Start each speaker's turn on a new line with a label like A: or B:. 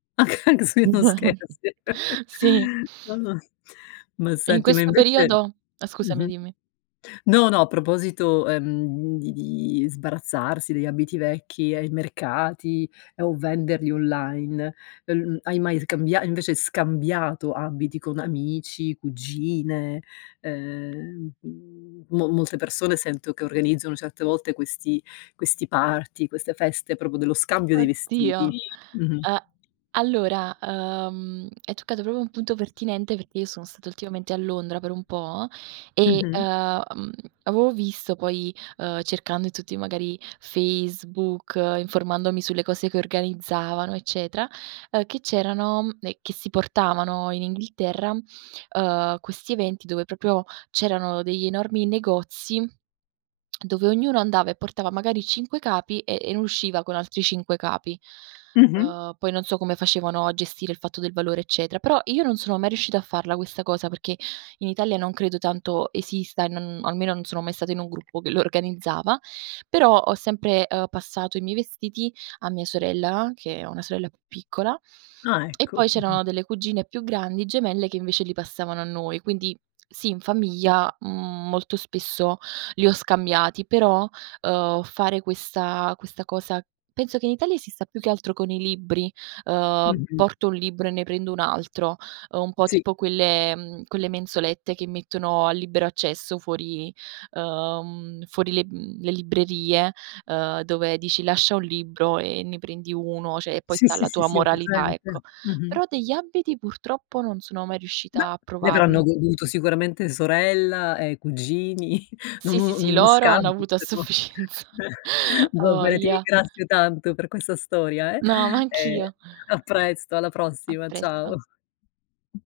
A: Anc anche se non scherzi.
B: Sì.
A: No, no. Ma
B: In
A: senti ma
B: questo
A: invece
B: periodo? Ah scusami
A: mh-mh.
B: dimmi.
A: No, no, a proposito, ehm, di di sbarazzarsi degli abiti vecchi ai mercati, ehm, o venderli online, uhm, l hai mai scambia invece scambiato abiti con amici, cugine? Ehm, mhmm, mo molte persone sento che organizzano certe volte questi questi party, queste feste proprio dello scambio dei vestiti.
B: Oddio.
A: Mh-mh.
B: A allora, uhm, hai toccato proprio un punto pertinente perché io sono stata ultimamente a Londra per un po' e, uhm,
A: Mh-mh.
B: mhmm, avevo visto poi, uhm, cercando in tutti magari Facebook, informandomi sulle cose che organizzavano, eccetera, ehm, che c'erano e che si portavano in Inghilterra, uhm, questi eventi dove proprio c'erano degli enormi negozi, dove ognuno andava e portava magari 5 capi e e ne usciva con altri 5 capi.
A: Mh-mh.
B: Uhm, poi non so come facevano a gestire il fatto del valore eccetera, però io non sono mai riuscita a farla questa cosa perché in Italia non credo tanto esista e non almeno non sono mai stata in un gruppo che lo organizzava, però ho sempre uhm, passato i miei vestiti a mia sorella, che ho una sorella più piccola;
A: Ah
B: e poi
A: ecco, mh-mh.
B: c'erano delle cugine più grandi gemelle che invece li passavano a noi. Quindi sì, in famiglia, mhmm, molto spesso li ho scambiati; però, uhm, fare questa questa cosa penso che in Italia esista più che altro con i libri: uhm,
A: Mh-mh.
B: porto un libro e ne prendo un altro. Uhm, un po'
A: Sì.
B: tipo quelle mhmm, quelle mensolette che mettono a libero accesso fuori uhm, fuori le mhmm, le librerie, uhm, dove dici "lascia un libro e ne prendi uno", cioè, e poi
A: Sì,
B: sta
A: sì,
B: alla
A: sì,
B: tua
A: sì, ho
B: moralità ecco.
A: presente. Mh-mh.
B: Però degli abiti purtroppo non sono mai
A: Beh,
B: riuscita a
A: ne avranno
B: provarlo.
A: goduto sicuramente sorella e cugini. Non
B: Sì, sì,
A: uno n
B: sì,
A: uno
B: loro hanno
A: scambio
B: avuto a
A: però.
B: sufficienza,
A: Eh.
B: 'a
A: Va beh, ti
B: voglia.
A: ringrazio tanto per questa storia eh.
B: No, ma
A: Ehm,
B: anch'io.
A: a presto, alla
B: A
A: prossima,
B: presto.
A: ciao.